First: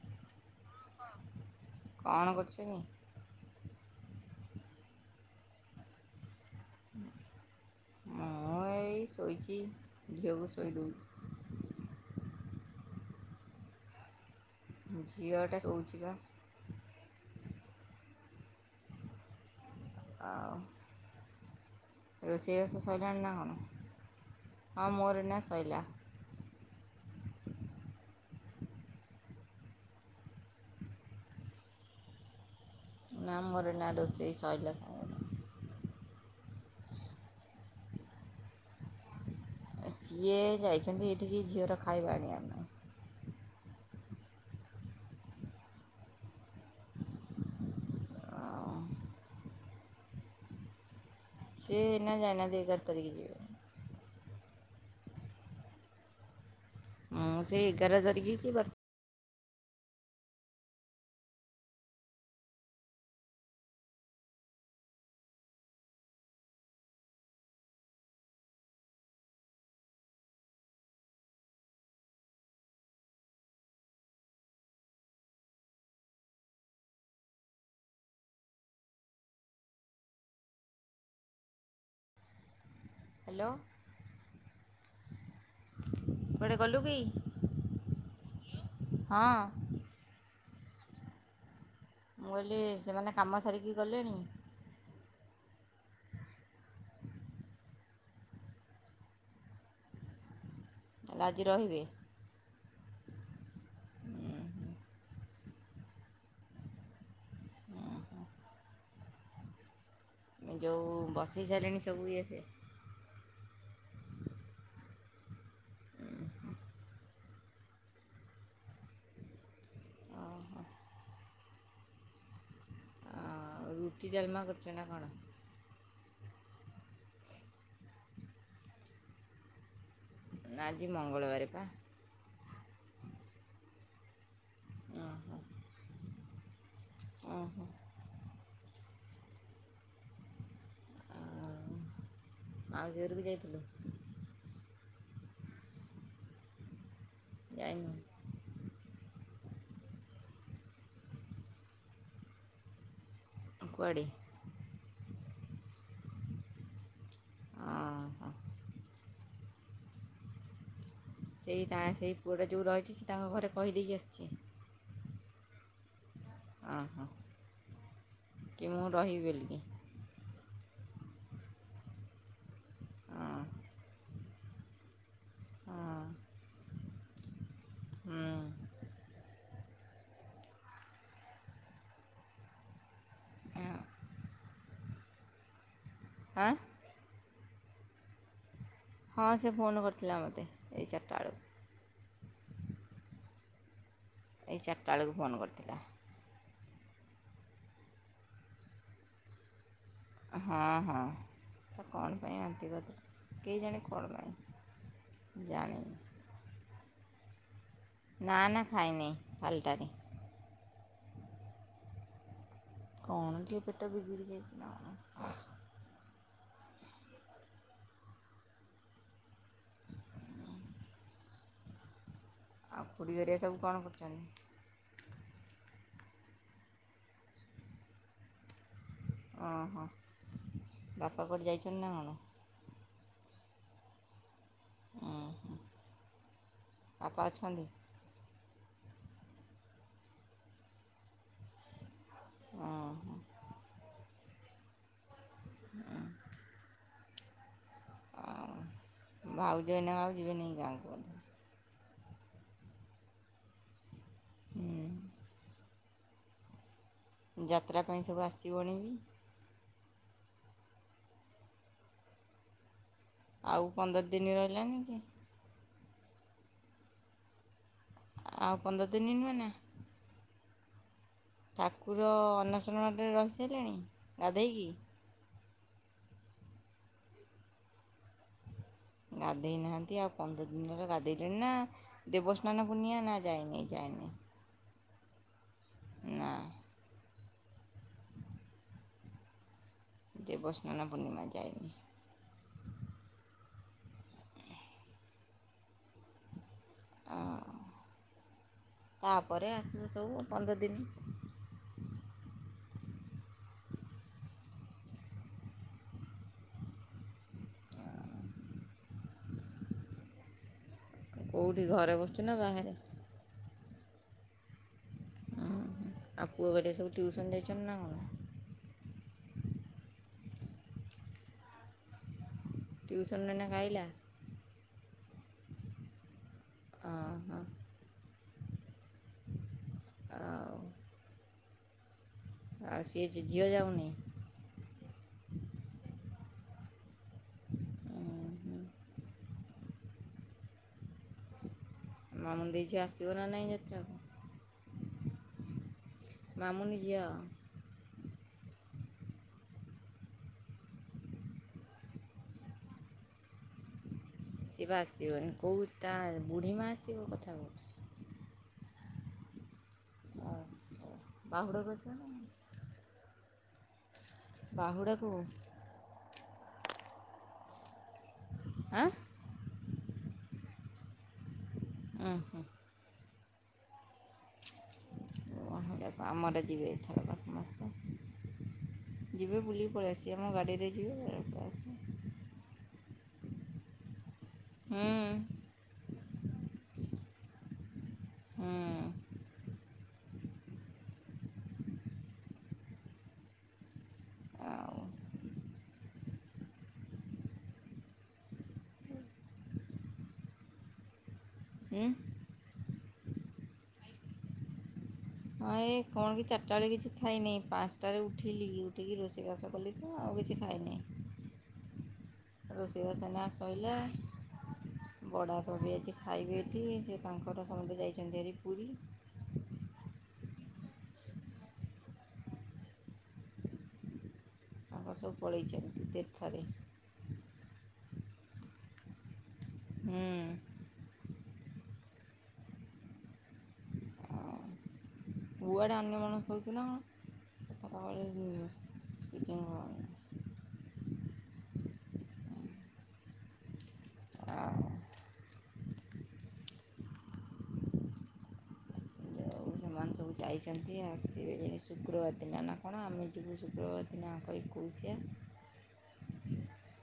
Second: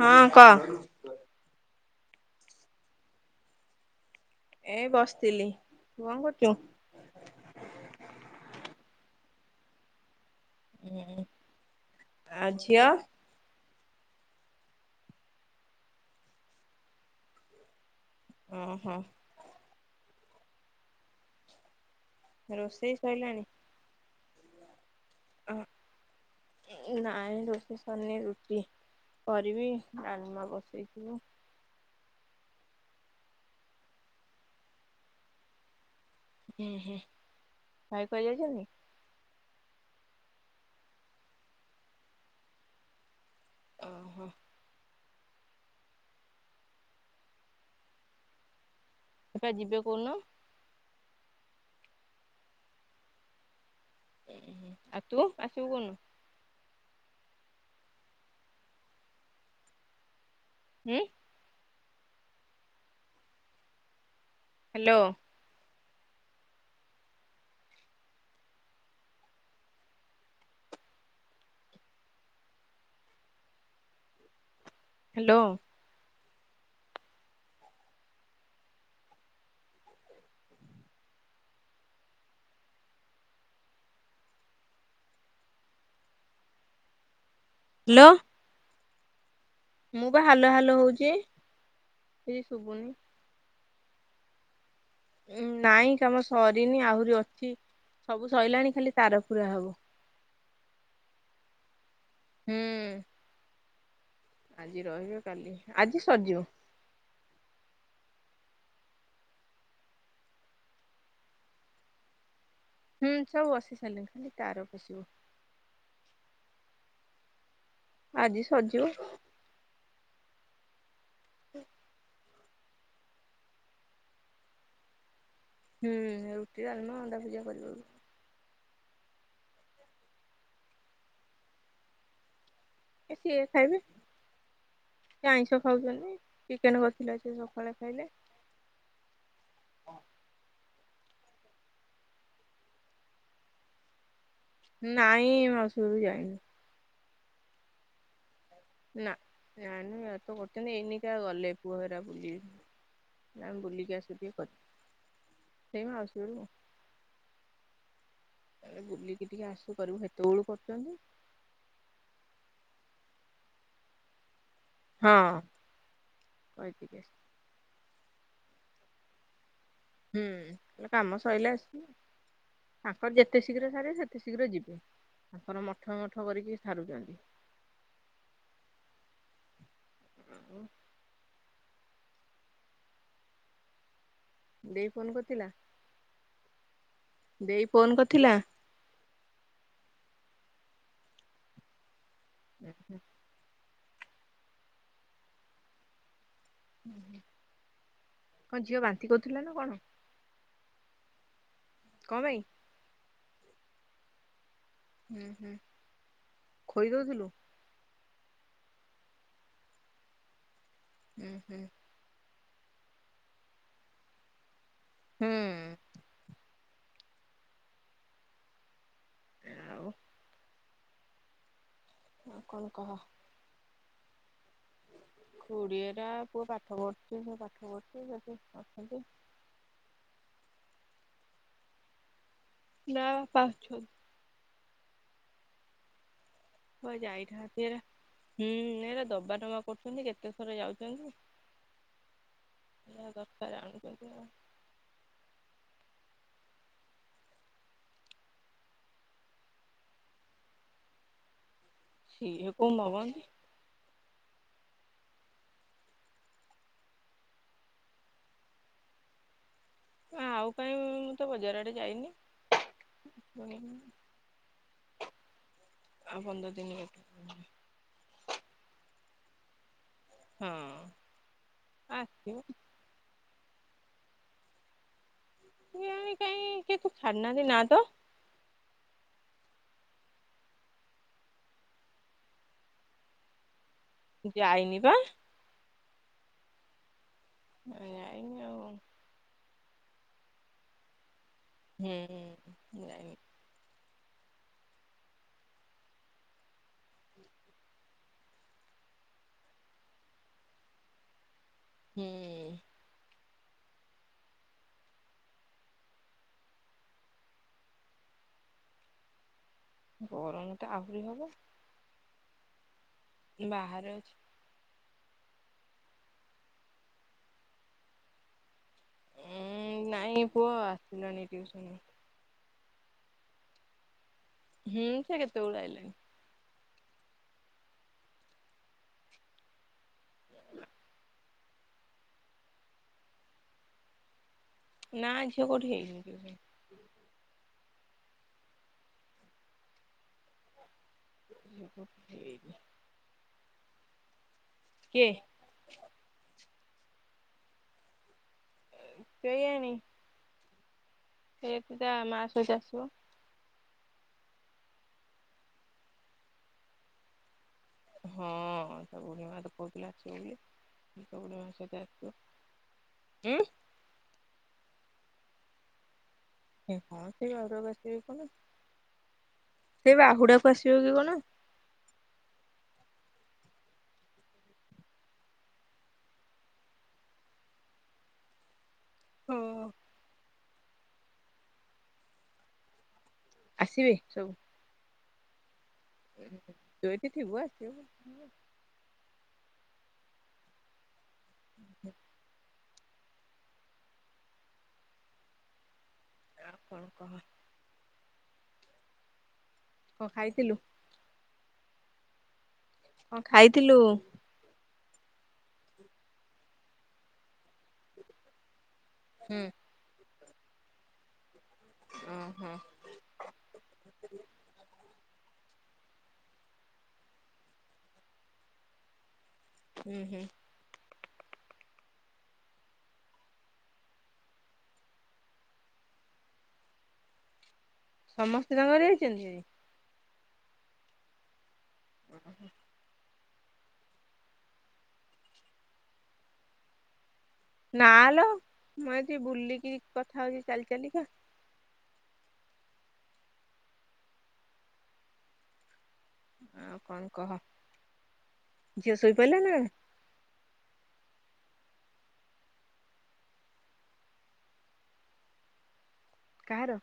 ହଁ କହ। କଣ କରୁଚୁ କି? ଏଇ ବସିଥିଲି। ତୁ କଣ କରୁଚୁ? ମୁଁ ଏଇ ଶୋଇଚି ଝିଅକୁ ଶୋ ଶୋଇଦଉଚି। ଆ ଝିଅ? ଝିଅଟା ଶୋଉଚି ବା। ଓ ହୋ। ଆଉ। ରୋଷେଇ ବାସ ସଇଲାଣି ନା କଣ? ହଁ ମୋର ଏଇନା ସ‌ଇଲା। ଏ ନାଇଁ ରୋଷେଇ ସରିନି ରୁଟି କରିବି ଡାଲ୍ମା ବସେଇଚି। ନା ମୋର ଏଇନା ରୋଷେଇ ସଇଲା ସାଙ୍ଗେ ଆ ଉଁ ହୁଁ ଭାଇ କୁଆଡ଼େ ଯାଇଛନ୍ତି? ସିଏ ଯାଇଛନ୍ତି ଏଇଠିକି ଝିଅର ଖାଇବା ଆଣିବା ପାଇଁ। ଓହୋ। ଆଉ? ସିଏପା ଯିବେ କଉଦିନ? ସିଏ ଏଇନା ଯାାଇନାହାନ୍ତି ଏଗାର ତାରିକି ଯିବେ। ଉଁ ହୁଁ ଆଉ ତୁ ଆସିବୁ କଉ ନ? ମୁଁ ସେଇ ଏଗାର ତାରିକି କି ବାର ହୁଁ? ହ୍ୟାଲୋ! ହ୍ୟାଲୋ! ହ୍ୟାଲୋ କୁଆଡ଼େ ଗଲୁକି? ହ୍ୟାଲୋ? ହେଲ୍ଲୋ? ହଁ। ମୁଁ ବା ହାଲୋ ହାଲୋ ହଉଚି। ମୁଁ କହିଲି ସେମାନେ କାମ ସାରିକି ଗଲେଣି? ଉ ନାଇଁ କାମ ସରିନି ଆହୁରି ଅଛି ସବୁ ସଇଲାଣି ଖାଲି ତାର ପୁରା ହବ। ତାହେଲେ ଆଜି ରହିବେ? ହୁଁ। ଆଜି ରହିବେ କାଲି ଆଜି ସରିଯିବ। ଏଇ ଯେଉଁ ବସେଇ ସାଇଲେଣି ସବୁ ଇଏ ଫିଏ? ହୁଁ ସବୁ ବସି ସାଇଲାଣି ଖାଲି ତାର ବସିବ। ଆଜି ସରିଯିବ। ଅ ହ। ହୁଁ। ଆଉ ରୁଟି ଡାଲମା କରିଚ ନା କଣ? ହୁଁ ରୁଟି ଡାଲମା ଅଣ୍ଡାଭୂଜିଆ କରିବ। ଆଜି ମଙ୍ଗଳବାର ପା। ଏ ସିଏ ଖାଇବେ। ସେ ଓହୋ ଆଇଁଷ ଖାଉଛନ୍ତି ଚିକେନ କରିଥିଲେ ଆଜି ଓହୋ ସକାଳେ ଖାଇଲେ। ଆଉ ମାଉସୀ ଘରକୁ ଯାଇଥିଲୁ? ନାଇଁ ମାଉସୀ ଘରକୁ ଯାଇନି। ଯାଇନୁ? ନା ଯାଇନି ଏ ତ କରୁଥିନି ଏଇନକା ଗଲେ ପୁଅ ହେରା ବୁଲି। ଯାଉନ ବୁଲିକି କୁଆଡ଼େ ଆସିବ ଟିକେ କ ସେଇ ମାଉସୀ ଘରକୁ। ଅ। ବୁଲିକି ଟିକେ ଆସୁ କରିବୁ ହେତେବେଳୁ କରୁଛନ୍ତି। ସେଇ ତା ସେଇ ପୁଅଟା ଯେଉଁ ରହିଛି ସେ ତାଙ୍କ ଘରେ କହିଦେଇକି ଆସିଛି। ହଁ। ଅ କହିକି ହ ଆସି କି ମୁଁ ରହିବି ବଲକି। ହୁଁ ଲା କାମ ସଇଲେ ଆସିବ। ତାଙ୍କର ଯେତେ ଶୀଘ୍ର ସାରିବେ ସେତେ ଶୀଘ୍ର ଯିବେ ତାଙ୍କର ମଠ ମଠ କରିକି ସାରୁଛନ୍ତି। ହଁ। ହଁ। ଦେଇ ଫୋନ କରିଥିଲା। ଆଁ? ଦେଇ ଫୋନ କଥିଲା? ହଁ ସେ ଫୋନ୍ କରିଥିଲା ମୋତେ ଏଇ ଚାରିଟା ବେଳକୁ। ହୁଁ ହୁଁ। ଏଇ ଚାରିଟା ବେଳକୁ ଫୋନ୍ କରିଥିଲା। ଉଁ ହୁଁ କଣ ଝିଅ ବାନ୍ତି କରୁଥିଲା ନା କଣ? ହଁ ହଁ କଣ ପାଇଁ ବାନ୍ତି କରିଥିଲା କେ ଜାଣି କଣ ପାଇଁ? ହୁଁ ହୁଁ ଜାଣିନି ଖୋଇଦଉଥିଲୁ? ନା ନା ଖାଇନି ଖାଲଟାରେ। ହୁଁ ହୁଁ। କଣ ଟିକେ ପେଟ ବିଗିଡ଼ିି ଯାଇଥିବ ଆଉ। ହୁଁ। ଆଉ? କଣ ଆଉ କହ? ଖୁଡ଼ିଗରିଆ ସବୁ କଣ କରୁଛନ୍ତି? ଖୁଡିଏରା ପୁଅ ପାଠ ପଢୁଛି ସେ ପାଠ କରୁଛି ସେଠି ଅଛନ୍ତି। ଓହୋ ବାପା କୁଆଡେ଼ ଯାଇଛନ୍ତି ନା କଣ? ନା ବାପା ଅଛନ୍ତି। ଓହୋ। କୁଆରେ ଯାଇଥାନ୍ତି ଏରା ହୁଁ ଏରା ଦବା ନବା କରୁଛନ୍ତି କେତେଥର ଯାଉଛନ୍ତି। ଯାହା ଓହୋ ଦରକାର୍ ଆଣୁଛନ୍ତି ଆଉ। ହୁଁ। ଭାଉଜ ଏଇନେକା ଆଉ ଯିବେନେଇ ଗାଁକୁ ବୋଧେ? ସିଏ କଉ ମଗନ୍ତି। ହୁଁ। ଯାତ୍ରା ପାଇଁ ସବୁ ଆସିବଣିବି? ଆଉ କାଇଁ ମୁଁ ତ ବଜାର ଆଡେ ଯାଇନି। ପୁଣି ଆଉ ପନ୍ଦର ଦିନି ରହିଲାନି କି? ଆଉ ପନ୍ଦର ଦିନ ଗୋଟେ [unintelligible] ଆଉ ପନ୍ଦର ଦିନି ନୁହେଁ ନା? ହଁ। ଠାକୁର ଆସିବ ଅନସନରେ ରହି ସାରିଲେଣି ଗାଧେଇକି? କିଆଣି କାଇଁ କିଛି ଛାଡ଼ି ନାହାଁନ୍ତି ନା ତ। ଗାଧେଇ ନାହାଁନ୍ତି ଆଉ ପନ୍ଦର ଦିନ ହେଲା ଗାଧେଇଲେଣି ନା? ଦେବସ୍ନାନ ପୁର୍ଣ୍ଣିଆ ନା ଯାଇନି ଯାଇନି। ଯାଇନି ପା। ନା। ଏ ଦେବସ୍ନାନ ପୂର୍ଣ୍ଣିମା ଯାଇନି। ହୁଁ ଯାଇନି। ଆଉ ତାପରେ ଆସିବୁ ସବୁ ପନ୍ଦର ଦିନି। ହୁଁ। ଗରମ ତ ଆହୁରି ହବ। ତୁ ଘରେ ବସିଛୁ ନା ବାହାରେ? ବାହାରେ ଅଛି। ଉଁ ହୁଁ ଆଉ ପୁଅ ଘରିକା ସବୁ ଟ୍ୟୁସନ୍ ଯାଇଛନ୍ତି ନା କଣ? ଉଁ ନାଇଁ ପୁଅ ଆସିଲାଣି ଟିୟୁସନ୍ ରୁ। ଟିୟୁସନ୍ ନେ ନା ଖାଇଲା। ହୁଁ ସେ କେତେବେଳୁଆଇଲାନି। ହଁ ହଁ ଆଉ ଆଉ ସେ ଝିଅ ଯାଉନି। ନା ଝିଅ କୋଠ ହେଇଯଛନ୍ତି [unintelligible] ହଁ ହ [inaudible] ମାମୁଁ ଦେଇ ଝିଅ ଆସିବ ନା ନାଇ ଯାତ୍ରାକୁ? କିଏ? ମାମୁନି ଝିଅ। କେଇଆଣି। ସେତିଟା ମା ସହିତ ଆସିବ। ଆସିବ ଆସିବନି କେଉଁ ତା ବୁଢ଼ୀମା ଆସିବ କଥା କହୁଛି। ହଁ ତା ବୁଢ଼ୀ ମା କହୁଥିଲା ଆସିବ ବୋଲି ଆଉ ତା ବୁଢୀମା ବାହୁଡ଼ାକୁ ସହିତ ନା ଆସିବ। ଉଁ? ବାହୁଡାକୁ? ହଁ ସେ ଗର ବଛିିବ କଣ [unintelligible] ଆଁ। ସେ ବାହୁଡାକୁ ଆସିବ କି କଣ? ଉହୁଁ। ଉହୁଁ ଆମର ଯିବେ ଏଥରକ ସମସ୍ତେ। ଯିବେ ହଁ ବୁଲିକି ପଳେଇ ଆସିବେ ଆମ ଗାଡ଼ିରେ ଯିବେ [inaudible] ଆସିବେ ସବୁ? ଉଁ। ତୁ ଏଇଠୁ ଥିବୁ ଆସିବେ ହୁଁ ହ। ଆଉ ଆ କଣ କହ? କ ଖାଇଥିଲୁ? ଉଁ? କ ଖାଇଥିଲୁ? ହଁ ଏ କଣ କି ଚାରିଟା ବେଳେ କିଛି ଖାଇନି ପାଞ୍ଚଟାରେ ଉଠିଲି ଉଠିକି ହୁଁ ରୋଷେଇବାସ କଲି। ଆଉ କିଛି ଖାଇନି ଓହୋ ରୋଷେଇବାସ ଏଇନା ଶଇଲା। ବଡ଼ ବାପା ଅଛି ଖାଇବେ ଏଠି ସେ ତାଙ୍କର ସମସ୍ତେ ଯାଇଛନ୍ତି ହେରି ପୁରୀ। ହ ହୁଁ ହୁଁ। ଆମର ସବୁ ପଳେଇଛନ୍ତି ତୀର୍ଥରେ। ସମସ୍ତେ ତାଙ୍କର ଯାଇଛନ୍ତି ହେରି। ହୁଁ। ଓହୋ ହୋ। କୁଆଡ଼େ ଅନ୍ୟ ମନସ୍କ ହେଉଛୁ ନା କଣ? କଥାଟା ନା ଲୋ ବେଳେ ମୁଁ ଏଠି ସ୍ପିକିଂ ବୁଲିକି କଥା ହଉଛି ଚାଲି ଚାଲିକ। ଆଉ ଆଉ କଣ କହ? ଝିଅ ଶୋଇପଇଲା ନା? ଆ ସବୁ ଯାଇଛନ୍ତି ଆସିବେ ଯେ ଶୁକ୍ରବାର ଦିନ ନା କଣ ଆମେ ଯିବୁ ଶୁକ୍ରବାର ଦିନ ଆଙ୍କ ଏକୋଇଶିଆ। କାହାର।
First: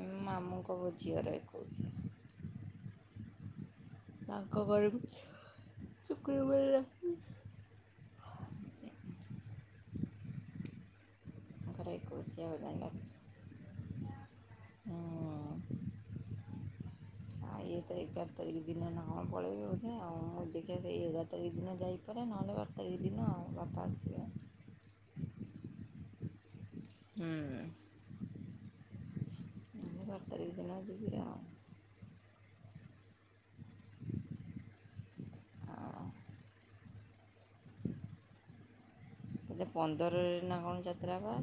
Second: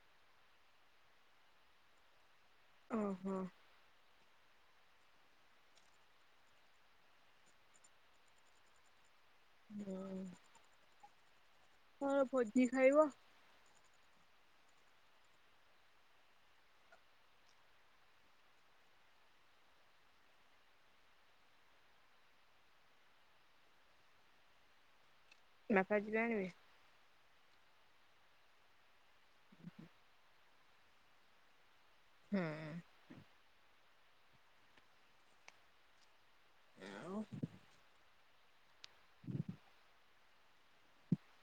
ମ ମାମୁଙ୍କ ଝିଅର ଏକୋଇଶିଆ। ଓହୋ। ତାଙ୍କ ଘରକୁ ଶୁକ୍ରବାର ରାତି ହୁଁ। କଣ ଭୋଜି ଖାଇବ। ହୁଁ। ଆଉ ଇଏ ତ ଏଗାର ତାରିଖ ଦିନ ନାଁ ପଳେଇବେ ବୋଧେ ଆଉ ମୁଁ ଦେଖିବା ସେଇ ଏଗାର ତାରିଖ ଦିନ ଯାଇ ନହେଲେ ବାର ତାରିଖ ଦିନ ବାପା ଆସିବେ। ବାପା ଯିବେ ଆଣିବେ। ହୁଁ। ବାର ତାରିଖ ଦିନ ଯବିି ଆଉ। ହୁଁ। ଆଉ ଆଉ। ହୁଁ କେତେ ପନ୍ଦରରେ ନା କଣ ଯାତ୍ରାବା।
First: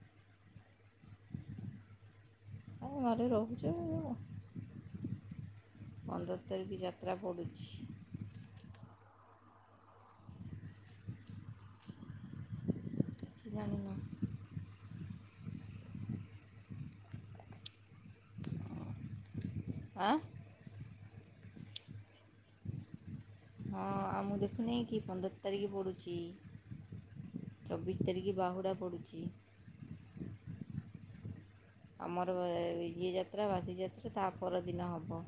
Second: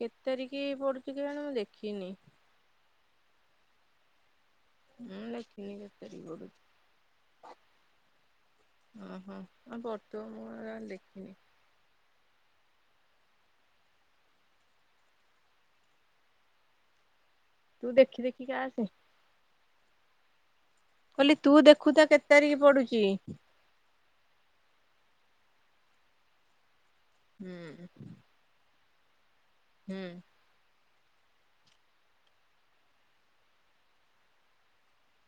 କେତେ ତାରିଖ ପଡୁଛି କେଜାଣି ମୁଁ ଦେଖିନି। ଆ ଘରେ ରହୁଛୁ। ମୁଁ ଦେଖିନି କେତେ ତାରିଖ ପନ୍ଦର ପଡୁଛି ତାରିଖ ଯାତ୍ରା ପଡ଼ୁଛି। ଓହୋ ଆଉ ପଡୁଥିବ ମୁଁ ଆଉ ଦେଖିନି। ସେ ଜାଣିନ। ତୁ ଦେଖି ଦେଖି କା ଆସେ। [inaudible] ଆଁ। ମୁଁ କହିଲି ତୁ ଦେଖୁଥା କେତେ ତାରିଖ ପଡୁଚି। ହଁ ଆଉ ମୁଁ ଦେଖୁନେଇ କି ପନ୍ଦର ତାରିଖ ପଡୁଛି। ହୁଁ ଚବିଶ ତାରିଖ ବାହୁଡ଼ା ପଡ଼ୁଛି। ହୁଁ। ଆମର ଇଏ ଯାତ୍ରା ବାସି ଯାତ୍ରା ତା ପରଦିନ ହବ।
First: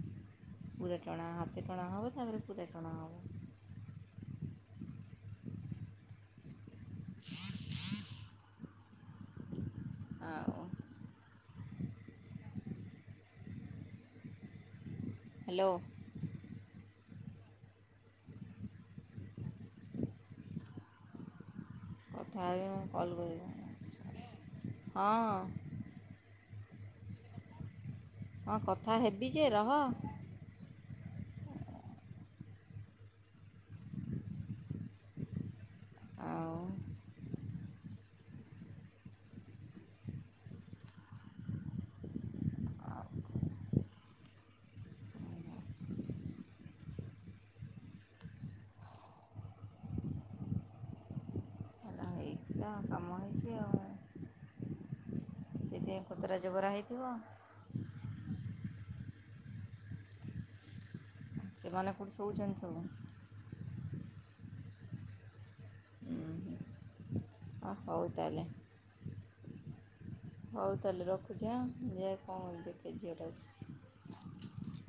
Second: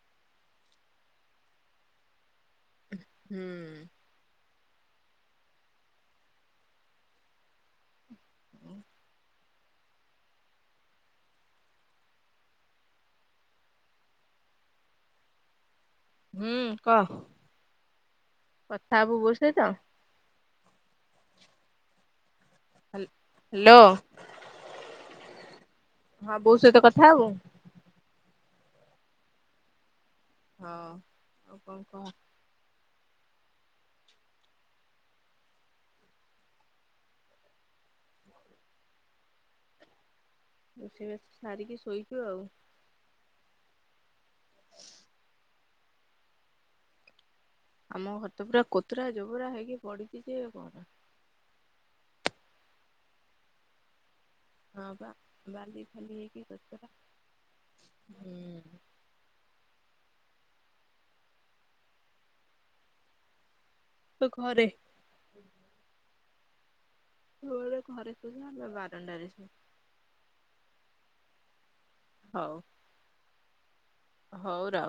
ପୁରା ଟଣା ହାତ ଟଣା ହେବ ତାପରେ ପୁରା ଟଣା ହବ। ହୁଁ। ଆଉ ହ୍ୟାଲୋ। ହୁଁ କହ। କଥା ହବୁ ବୋଉ ସହିତ। ଥାଉ ବେ ମୁ ହ୍ୟାଲୋ ହଁ ହଁ ବୋଉ ସହିତ କଥା ହବୁ। ହଁ କଥା ହେବି ଯେ ରହ। ହଁ ଆଉ କଣ କହ। ଆଉ ରୋଷେଇ ବାସ ସାରିକି ଶୋଇଛୁ ଆଉ। ଆମ ଘର ତ ପୁରା କୋତୁରା ଜୋବୁରା ହେଇକି ପଡିଛି ଯେ କହନା। ହେଲା ଏଇଟ୍। ଏ କାମ ହେଇଛି ଆଉ। ହଁ ପା। ସେଥିପାଇଁ କୋତରା ଜବରା ହେଇଥିବ। ହୁଁ। ସେମାନେ କୋଉଠି ସୋଉଛନ୍ତି ସବୁ? ଘରେ। ସବୁବେଳେ ହଉ ଘରେ ତା'ହେଲେ [unintelligible] ବାରଣ୍ଡାରେ ଶୋଉ। ହଉ ତା ହେଲେ ରଖୁଛି ଆଁ ଯାଏ ହଉ କଣ ଦେଖେ ଝିଅଟାକୁ। ହଉ ର।